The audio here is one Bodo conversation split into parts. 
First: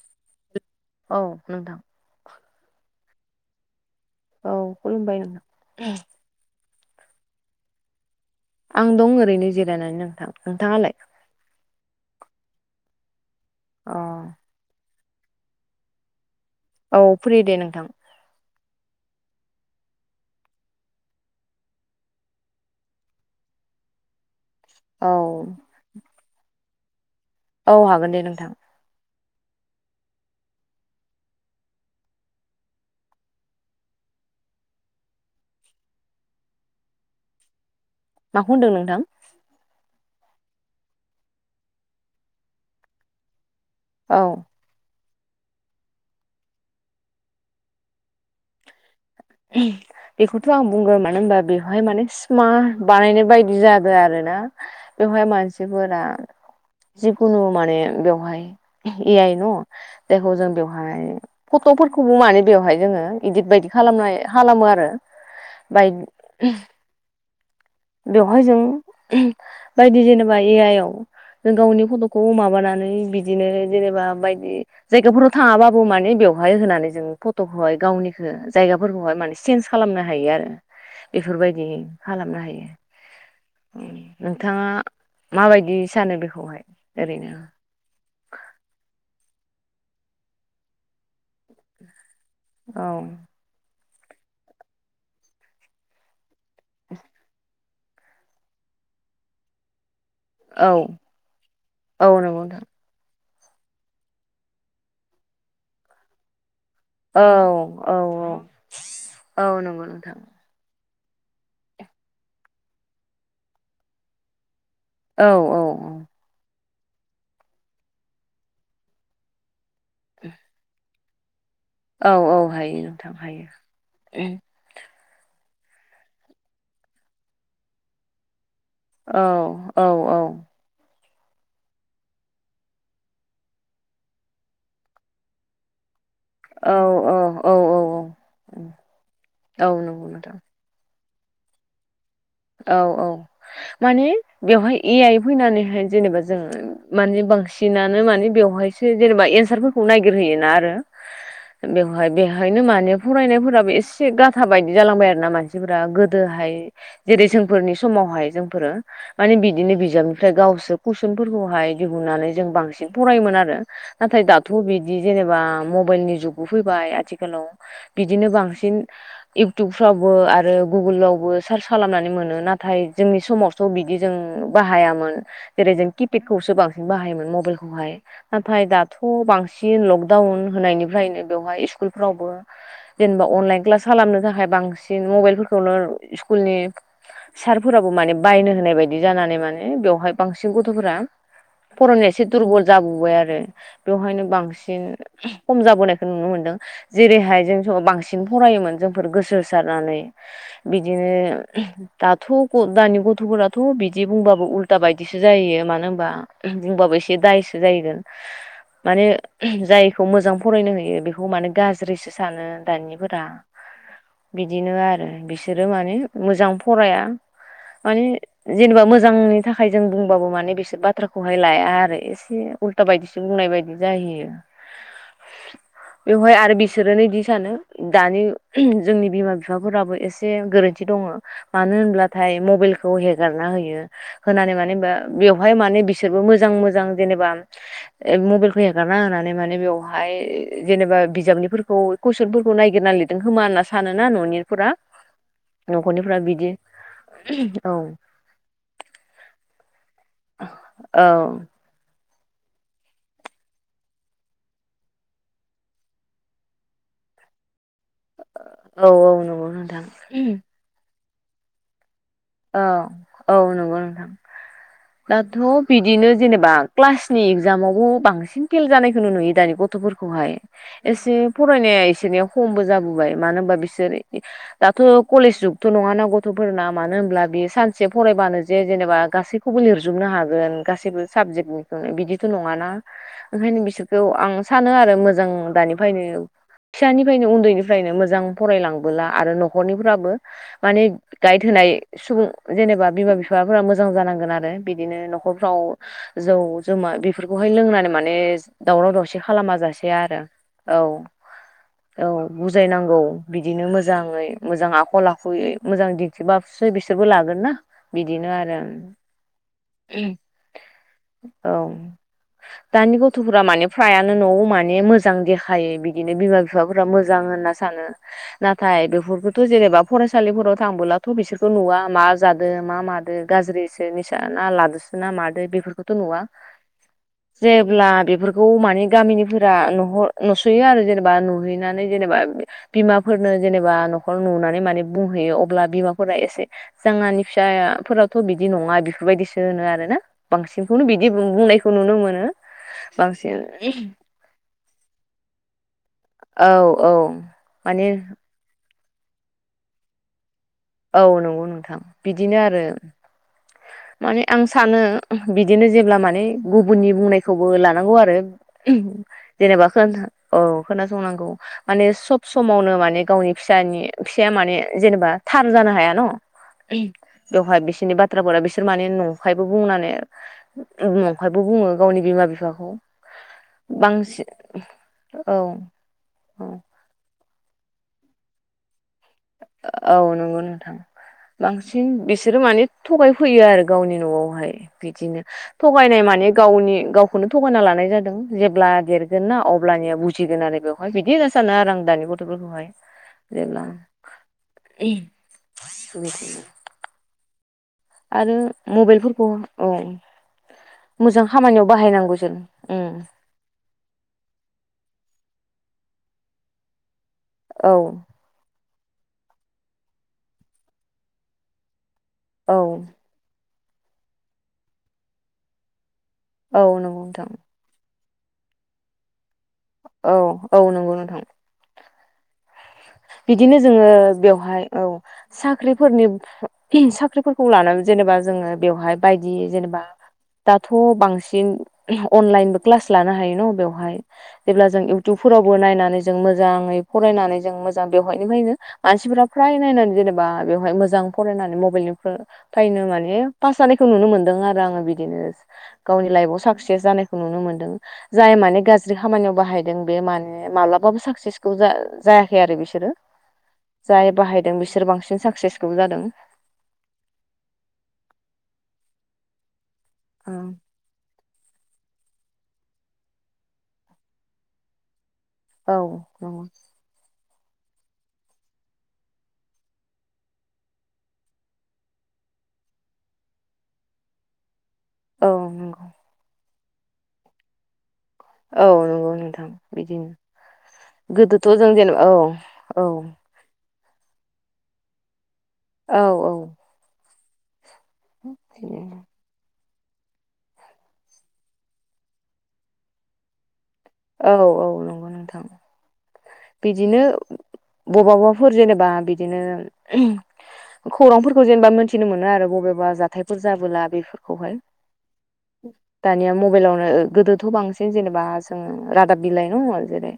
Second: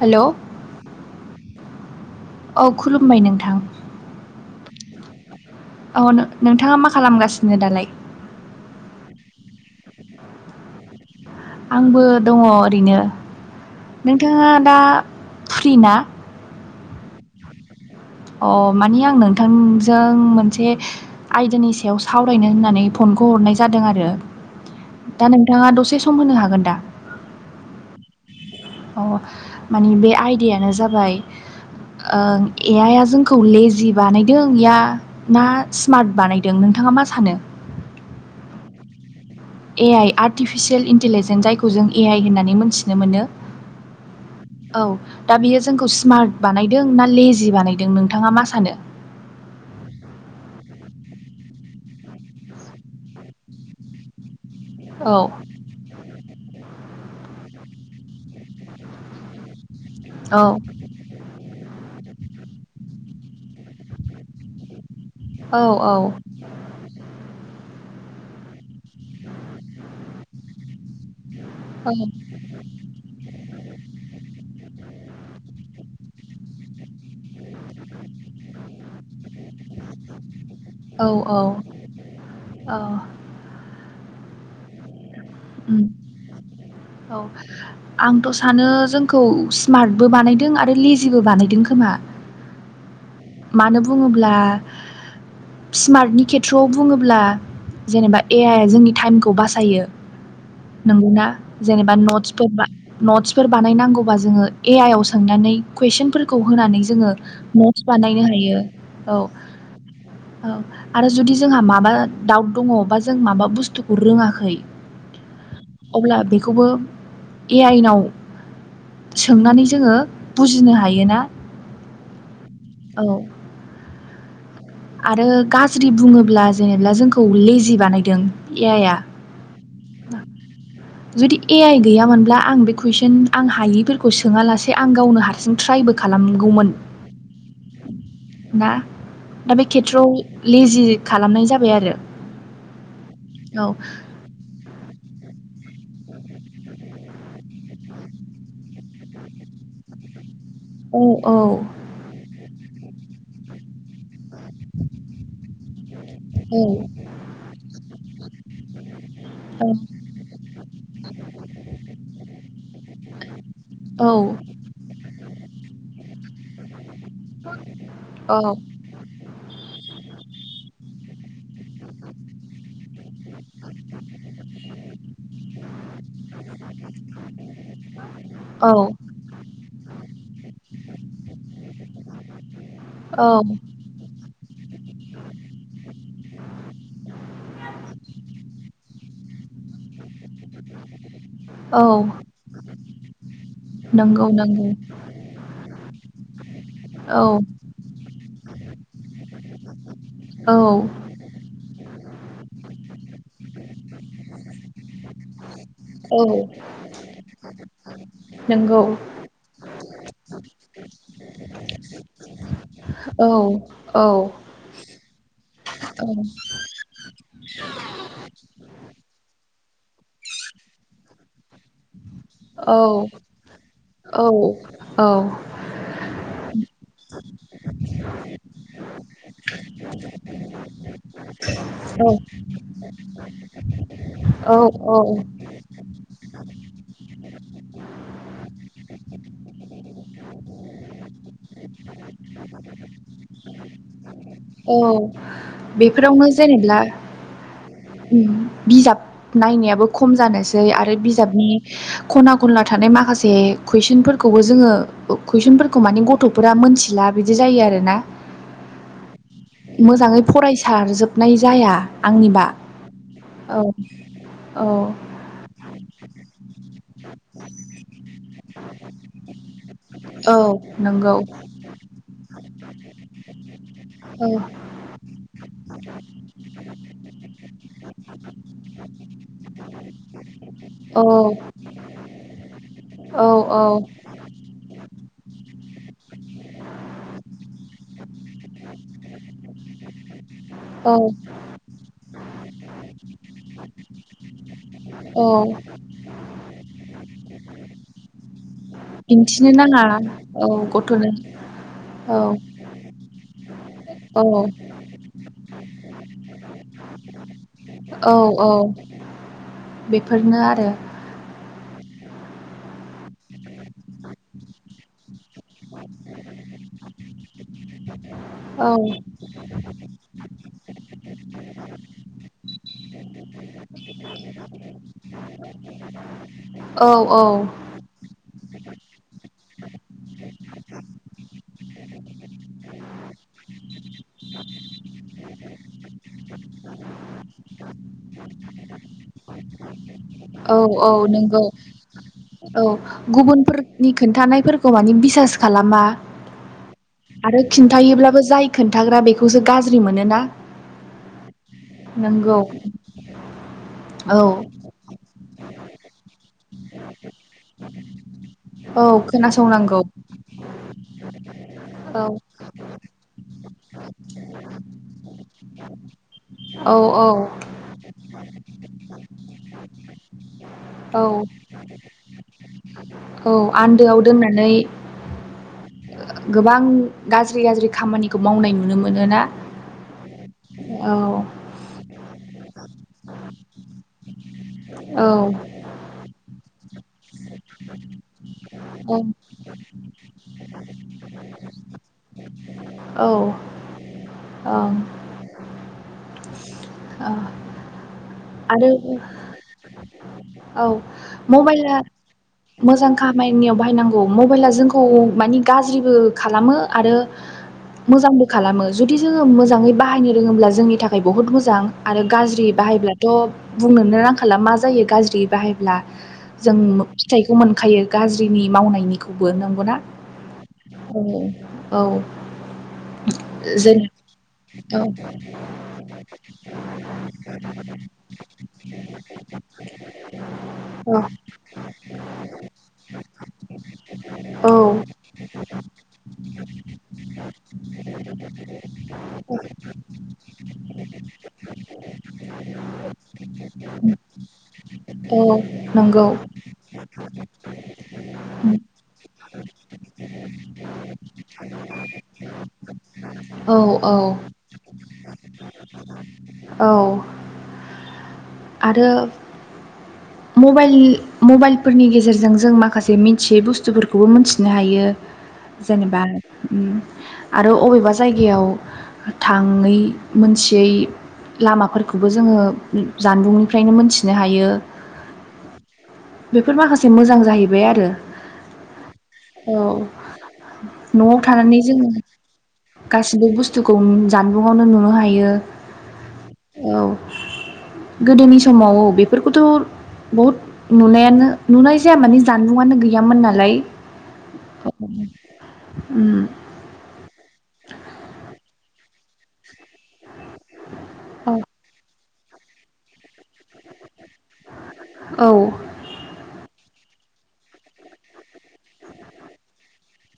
हेल' औ नोंथां। औ खुलुमबाय नोंथां औ खुलुमबाय नोंथां औ नो-नोंथाङा मा खालामगासिनो दालाय? आं दं ओरैनो जिरायनानै नोंथां नोंथाङालाय? आंबो दङ ओरैनो अ नोंथाङा दा फ्रि ना? औ फ्रि दे नोंथां अ मानि आं नोंथांजों मोनसे आयदानि सायाव सावरायनो होननानै फन खौ हरनाय जादों आरो औ दा नोंथाङा दसे सम होनो हागोन दा? औ हागोन दे नोंथां ओ मानि बे आयदायानो जाबाय ओं ए आइ आ जोंखौ लेजि बानायदों या ना स्मार्ट बानायदों नोंथाङा मा सानो माखौ होनदों नोंथां? ए आइ आर्टिफिसियेल इन्टलिजेन्स जायखौ जों ए आइ होननानै मोनथिनो मोनो औ औ दा बियो जोंखौ स्मार्ट बानायदों ना लेजि बानायदों नोंथाङा मा सानो [unintelligible] बेखौथ' आं बुंगोन मानो होनबा बेवहाय माने स्मा बानायनाय बायदि जादों आरो ना औ बेवहाय मानसिफोरा जिखुनु माने बेवहाय ए आइ न जायखौ औ जों बेवहाय फट'फोरखौबो माने बेवहाय जोङो इदित बायदि खालामनाय खालामो आरो औ औ बायदि बेवहाय जों बायदि जेनेबा ए आइ आव जों गावनि औ फट'खौ माबानानै बिदिनो जेनेबा बायदि जायगाफोराव थाङाबो माने बेवहाय होनानै जों फट'खौहाय गावनिखो जायगा फोरबोहाय माने सेन्स खालामनो हायो आरो औ औ बेफोरबायदि खालामनो हायो औ उम नोंथाङा माबायदि उम सानो बेखौहाय औ ओरैनो आंथ' सानो जोंखौ स्मार्टबो बानायदों आरो लेजिबो बानायदों खोमा औ मानो बुङोब्ला स्मार्टनि खेथ्र'आव बुङोब्ला जेनेबा ए आइ जोंनि टाइमखौ बासायो औ नंगौना जेनेबा औ नंगौ नोंथां नटसफोरबा नटस फोर बानायनांगौबा जोङो ए आइ आव सोंनानै कुइसनफोरखौ होनानै जोङो औ औ नटस बानायनो औ हायो औ नंगौ नोंथां औ आरो जुदि जोंहा माबा दाउट दङ' बा जों माबा बुस्थुखौ रोङाखै औ अब्ला बेखौबो ए आइनाव सोंनानै जोङो बुजिनो हायोना औ औ हायो औ नोंथां हायो आरो गाज्रि बुङोब्ला जेनोब्ला जोंखौ लेजि बानायदों ए आइ आ औ औ औ जुदि ए आइ गैयामोनब्ला आं बे कुइसन आं हायिफोरखौ सोङा लासे आं गावनो हारसिं ट्रायबो औ खालामगौमोन औ औ ना दा बे औ नंगौ खेथ्रआव नोंथां लेजि खालामनाय जाबाय आरो औ औ औ माने बेवहाय ए आइ फैनानैहाय जेनेबा जों माने बांसिनानो माने बेवहायसो जेनेबा एनसारफोरखौ नायगिर हैयोना आरो औ बेवहाय बेहायनो माने फरायनाय फोराबो एसे गाब थाबायदि जालांबाय आरो ना मानसिफोरा गोदोहाय औ जेरै जोंफोरनि समावहाय जोंफोरो माने बिदिनो बिजाबनिफ्राय गावसो कुइसनफोरखौहाय दिहुननानै जों बांसिन फरायोमोन आरो औ नाथाय दाथ' बिदि जेनेबा मब मबाइलनि जुगबो फैबाय आथिखालाव बिदिनो बांसिन इउटुबफ्राव बो आरो गुगोलावबो सार्च खालामनानै मोनो नाथाय जोंनि समावथ' बिदि जों बाहायामोन जेरै जों किपेडखौसो बांसिन बाहायोमोन मबाइलखौहाय नाथाय औ दाथ' बांसिन लकडाउन होनायनिफ्रायनो बेवहाय स्कुलफ्रावबो औ जेनेबा अनलाइन क्लास खालामनो थाखाय बांसिन मबाइलफोरखौनो स्कुलनि सारफोराबो माने बायनो होनाय बायदि जानानै माने बेवहाय बांसिन गथ'फोरा औ फराय'नाया एसे दुरबल जाबोबाय आरो बेवहायनो नंगौ नंगौ बांसिन खम जाबोनायखाय नुनो मोनदों औ जेरैहाय जों बांसिन फरायोमोन जोंफोर गोसो होसारनानै बि औ बिदिनो दाथ' दानि गथ'फोराथ' थ' बिदि बुंबाबो उल्था बायदिसो जायो मानो होनबा औ बुंबाबो एसे दायसो जाहैगोन नंगौ माने जायखौ मोजां फरायनो होयो बेखौ माने गाज्रिसो सानो दानिफोरा औ औ बिदिनो आरो बिस बिसोरो माने औ मोजां फराया मानि जेनेबा मोजांनि नि थाखाय जों बुंबाबो माने बिसोर बाथ्राखौहाय लाया आरो एसे उल्था बायदिसो बुंनाय बायदि औ जाहैयो औ बेवहाय आरो बिसोरनोदि सानो दानि जोंनि बिमा बिफाफोराबो एसे गोरोनथि दङ'मानो होनब्लाथाय मबाइखौ हेगारना होयो होननानै औ मानो होनबा औ बेवहाय माने बिसोरबो मोजां मोजां जेनेबा मबाइलखौ हो रना होनानै माने बेवहाय जेनेबा बिजाबनिफोरखौ कुइसनफोरखौ नायगिरना लिरदों खोमा होनना सा सानोना न'निफोरा औ न'खरनिफोरा बेफोरावनो बिदि जेनेब्ला औ बिजाब नायनायाबो खम खम जानोसै आरो औ बिजाबनि खना खनला थानाय माखासे कुइसनफोरखौबो जोङो कुइसनफोरखौ माने गथ'फोरा मोनथिला बिदि जायो आर ना औ औ नंगौ नोंथां मोजाङै फरायसारजोबनाय जाया आंनिबा औ औ नंगौ नोंथां औ दाथ' बिदिनो जेनेबा क्लासनि इगजामावबो बांसिन फेल जानायखौ नो नुयो दानि गथ'फोरखौहाय औ एसे नंगौ फरायनाय रनिया खमबो जाबोबाय मानो होनबा बिसोर औ दाथ' कलेज जुगथ' नङा ना गथ'फोरना मानो होन हब्ला बे सानसे फरायबानो जे जेनेबा गासैखौबो लिरजोबनो हागोन गासैबो औ साबजेक्टनि बिदिथ' नङाना औ ओंखायनो बिसोरखौ आं सानो आरो मोजां दानिफ्रायनो फिसानिफ्रायनो उन्दैनिफ्रायनो मोजां फरायलांबोला आरो न'खरनिफ्राबो माने औ गाइद गाइड होनाय सुबुं जेनेबा बिमा बिफाफोरा मोजां जानांगोन आरो बिदिनो औ न'खरफ्राव जौ जमा बेफोरखौहाय लोंनानै माने दावराव दावसि दिन्थिनो खालामा नाङा जासे आरो औ गथ'नो औ बुजायनांगौ बिदिनो औ मोजाङै मोजां आखल आखुयै मोजां दिन्थिबा। बिसोरबो लागोन ना औ बिदिनो औ आरो। बेफोरनो आरो औ दानि गथ'फोरा माने फ्रायानो न'आव माने मोजां दे। हायो बिदिनो बिमा बिफाफोरा मोजां होनना सानो औ नाथाय बेफोरखौथ' जेनेबा फरायसालि। फोराव थांबोला थ' बिसोरखौ नुवा मा जादों मा मादों गाज्रिसो निसा ना लादोसो ना मादो बेफोरखौथ' नु आं औ औ जेब्ला बे बेफोरखौ माने गामिनिफोरा नुसोयो आरो जेनेबा नुहैनानै जेनेबा बिमाफोर। नो जेनेबा नुहर नुनानै माने बुंहैयो अब्ला बिमा फोरा एसे जोंहानि फिसाफोरावथ' बिदि नङा बेफोरबायदिसो होनो आरो ना। औ बांसिनखौनो औ बिदि नंगौ बुंनायखौ नुनो मोनो। औ बांसिन गुबुनफोरनि खोन्थानायफोरखौ माने बिसास खालामा। औ। औ आरो माने खिन्थायोबब्लाबो जाय खिन्थाग्रा बेखौसो गाज्रि मोनोना। औ नंगौ नोंथां बिदिनो नंगौ आरो औ माने आं सानो बि दिनो जेब्ला माने गुबुननि बुंनायखौबो लानांगौ आरो। औ जेनेबा खोनासंनांगौ औ खोनासंनांगौ माने औ सब समावनो माने गावनि फिसानि फि माने जेनेबा थार जानो हाया न'। औ औ। बेवहाय बिसोरनि बाथ्राफोरा बिसोर माने नंखायबो बुंनानै औ नंखायबो। बुङो गावनि बिमा बिफाखौ औ आन्दोआव बांसिन दोननानै औ। औ गोबां गाज्रि गाज्रि खामानिखौ मावनाय नुनो मोनो। औ नंगौ नोंथां। औ बांसिन बिसोरो माने थगायफैयो आरो गावनि न'आवहाय। औ बिदिनो थगायनाय माने गावनि। गावखौनो थगायना लानाय जादों ।जेब्ला औ देरगोन ना अब्लानिया बुजिगोन आरो बेवहाय बिदिनो सानो आरो आं दा। दानि गथ'फोरखौहाय ओं जेब्ला ओ आरो मबाइलफोरखौ औ औ मोजां खामानियाव मबाइला बाहायनांगौ जों मोजां उम खामानियाव बाहायनांगौ मबाइला जोंखौ मानि गाज्रिबो खालामो आरो औ मोजांबो खालामो। जुदि जोङो मोजाङै बाहायनो रोङोब्ला जोंनि थाखाय बहुत मोजां आरो गाज्रि औ बाहायब्लाथ'। बुंनोनो रांखाला मा जायो गाज्रि बाहायब्ला जों औ नंगौ नोंथां फिथाइखौ मोनखायो। गाज्रिनि मावनायनिखौबो नांगौ ना औ नंगौ औ नोंथां औ। बिदिनो जेन जोङो बेवहाय औ साख्रिफोरनि साख्रिफोरखौ लानानै। जेनेबा जोङो बेवहाय बायदि जेनेबा दाथ' औ बांसिन। अनलाइन बो क्लास लानो हायो न' बेयावहाय औ जेब्ला जों इउटुबफोरावबो नायनानै जों मोजां। मोजाङै फरायनानै जों मोजां बेवहायनो लायनो मानसिफोरा फ्राय नायनानै जेनेबा बेवहाय मोजां फरायनानै मबाइलनिफ्रायनो। माने फास जानायखौ नुनो मोनदों आरो आं औ बिदिनो नंगौ गावनि लाइफ खौ साखसेज जानायखौ नुनो मोनदों जाय माने गाज्रि खामानियाव बाहायदों बे माने मालाबाबो साखसे जायाखै आरो बिसोर। औ औ जाय बाहायदों बिसोर बांसिन साक्सेसफुल जादों। औ आरो औ नंगौ मबाइलनि मबाइलफोरनि गेजेरजों जों माखासे मिथियै बुस्थुफोरखौबो मिथिनो हायो। जेनेबा आरो अबेबा जायगायाव थाङै मोनथियै। लामाफोरखौबो जोङो जानबुंनिफ्रायनो मोनथिनो हायो। औ नंगौ। बेफोर माखासे मोजां जाहैबाय आरो। औ नंगौ नोंथां औ बिदिनो। न'आव गोदोथ' थानानै जों जोङो जेनेबा औ औ गासिबो बुस्थुखौ जानबुंआवनो नुनो हायो। औ औ गोदोनि समाव बेफोरखौथ' बहुद नुनायानो नुनाय जाया माने जानबुंआनो गैयामोन नालाय। औ औ नंगौ नोंथां। बिदिनो बबेबाफोर जेनेबा बिदिनो उम खौरांफोरखौ जेनेबा मोनथि नो मोनो आरो बबेबा जाथायफोर जाबोला बेफोर खौहाय औ दानिया मबाइलावनो गोदोथ' बांसिन जेनेबा जोङो रादाब बिलाइ दङ जेरै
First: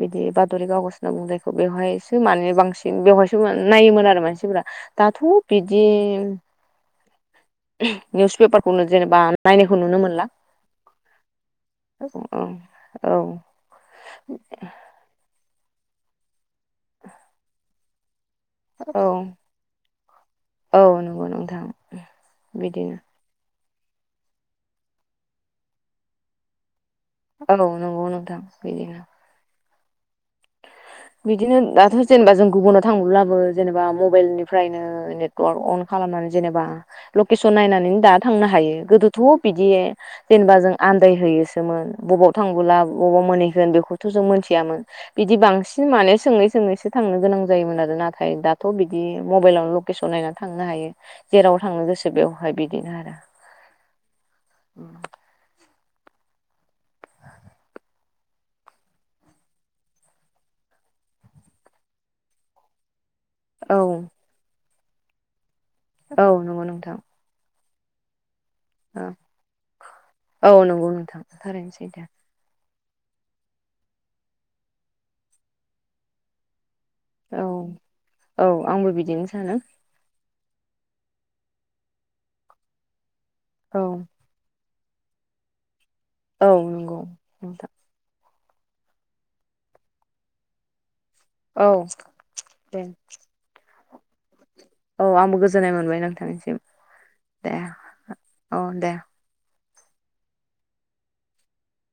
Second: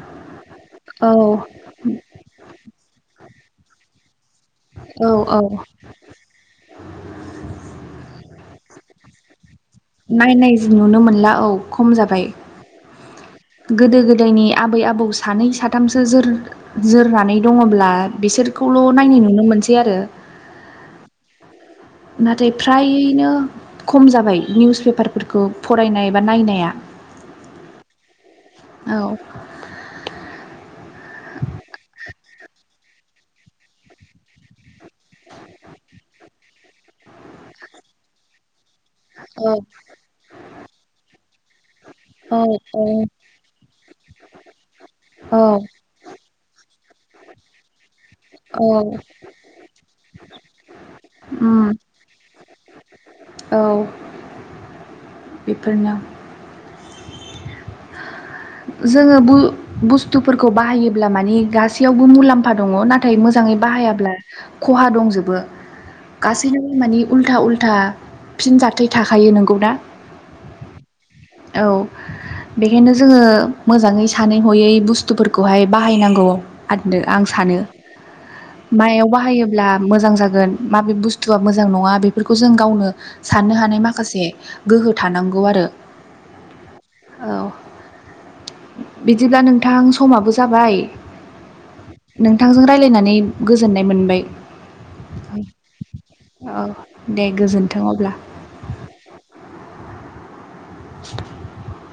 बिदि बाथरि कगज औ होनना बुङो जायखौहाय बेवहायसो माने बांसिन बेब नायोमोन आरो मानसि फ्रा औ दाथ' औ बिदि निउस पेपारखौनो जेनेबा नायनायखौ नुनो मोनला नायनाय नुनो मोनला औ खम औ जाबाय औ। गोदो गोदायनि आबै आबौ सानै साथामसो जोर जोरनानै दङब्ला बिसोरखौल' औ नायनाय नुनो मोनसै आरो औ नंगौ नोंथां नाथाय बिदिनो फ्रायैनो खम जाबाय निउस पेपारफोरखौ फरायनाय बा नायनाया। औ नांगौ नोंथां औ बिदिनो बिदिनो दाथ' जेनेबा जों गुबुनाव थांब्लाबो जेनेबा मबाइल निफ्रायनो नेटवर्क अन खालाम खालामनानै जेनेबा लकेसन नायनानै दा थांनो हायो। गोदोथ' औ बिदि जेनेबा जों आन्दायहैयोसोमोन बबाव औ थांबोला बबाव मोनहैगोन बेखौथ' जों मोनथियामोन बिदि औ बांसिन माने सोङै सोङैसो थांनो गोनां जायोमोन आरो नाथाय औ दाथ' बिदि मबाइलावनो लकेसन नायनानै थांनो हायो जेराव उम थांनो गोसो बेवहाय बिदिनो आरो औ बेफोरनो जोङो बु-बुस्थुफोरखौ बाहायोब्ला माने गासैयावबो मुलाम्फा दङ नाथ मोजाङै औ बाहायाब्ला खहा दंजोबो औ नंगौ गासैबो नोंथां मानि उलथा उ लथा फिन जाथाय औ थाखायो नोंगौ ना। औ [unintelligible] बेखायनो जोङो मोजाङै सानै हयै बुस्थुफोरखौहाय बाहायनांगौ। आरोना आं सानो औ औ आंबो माइआव बिदिनो सानो बाहायोब्ला मोजां जागोन माबे बुस्थुआ मोजां नङा बेफोरखौ जों गावनो साननो औ हानाय माखासे गोहो थानांगौ आरो औ नंगौ औ नोंथां। बिदिब्ला नोंथां समाबो जाबाय औ नोंथांजों दे रायलायनानै गोजोननाय मोनबाय। औ आंबो गोजोननाय मोनबाय नोंथांनिसिम औ दे गोजोन्थों अब्ला औ दे [unintelligible]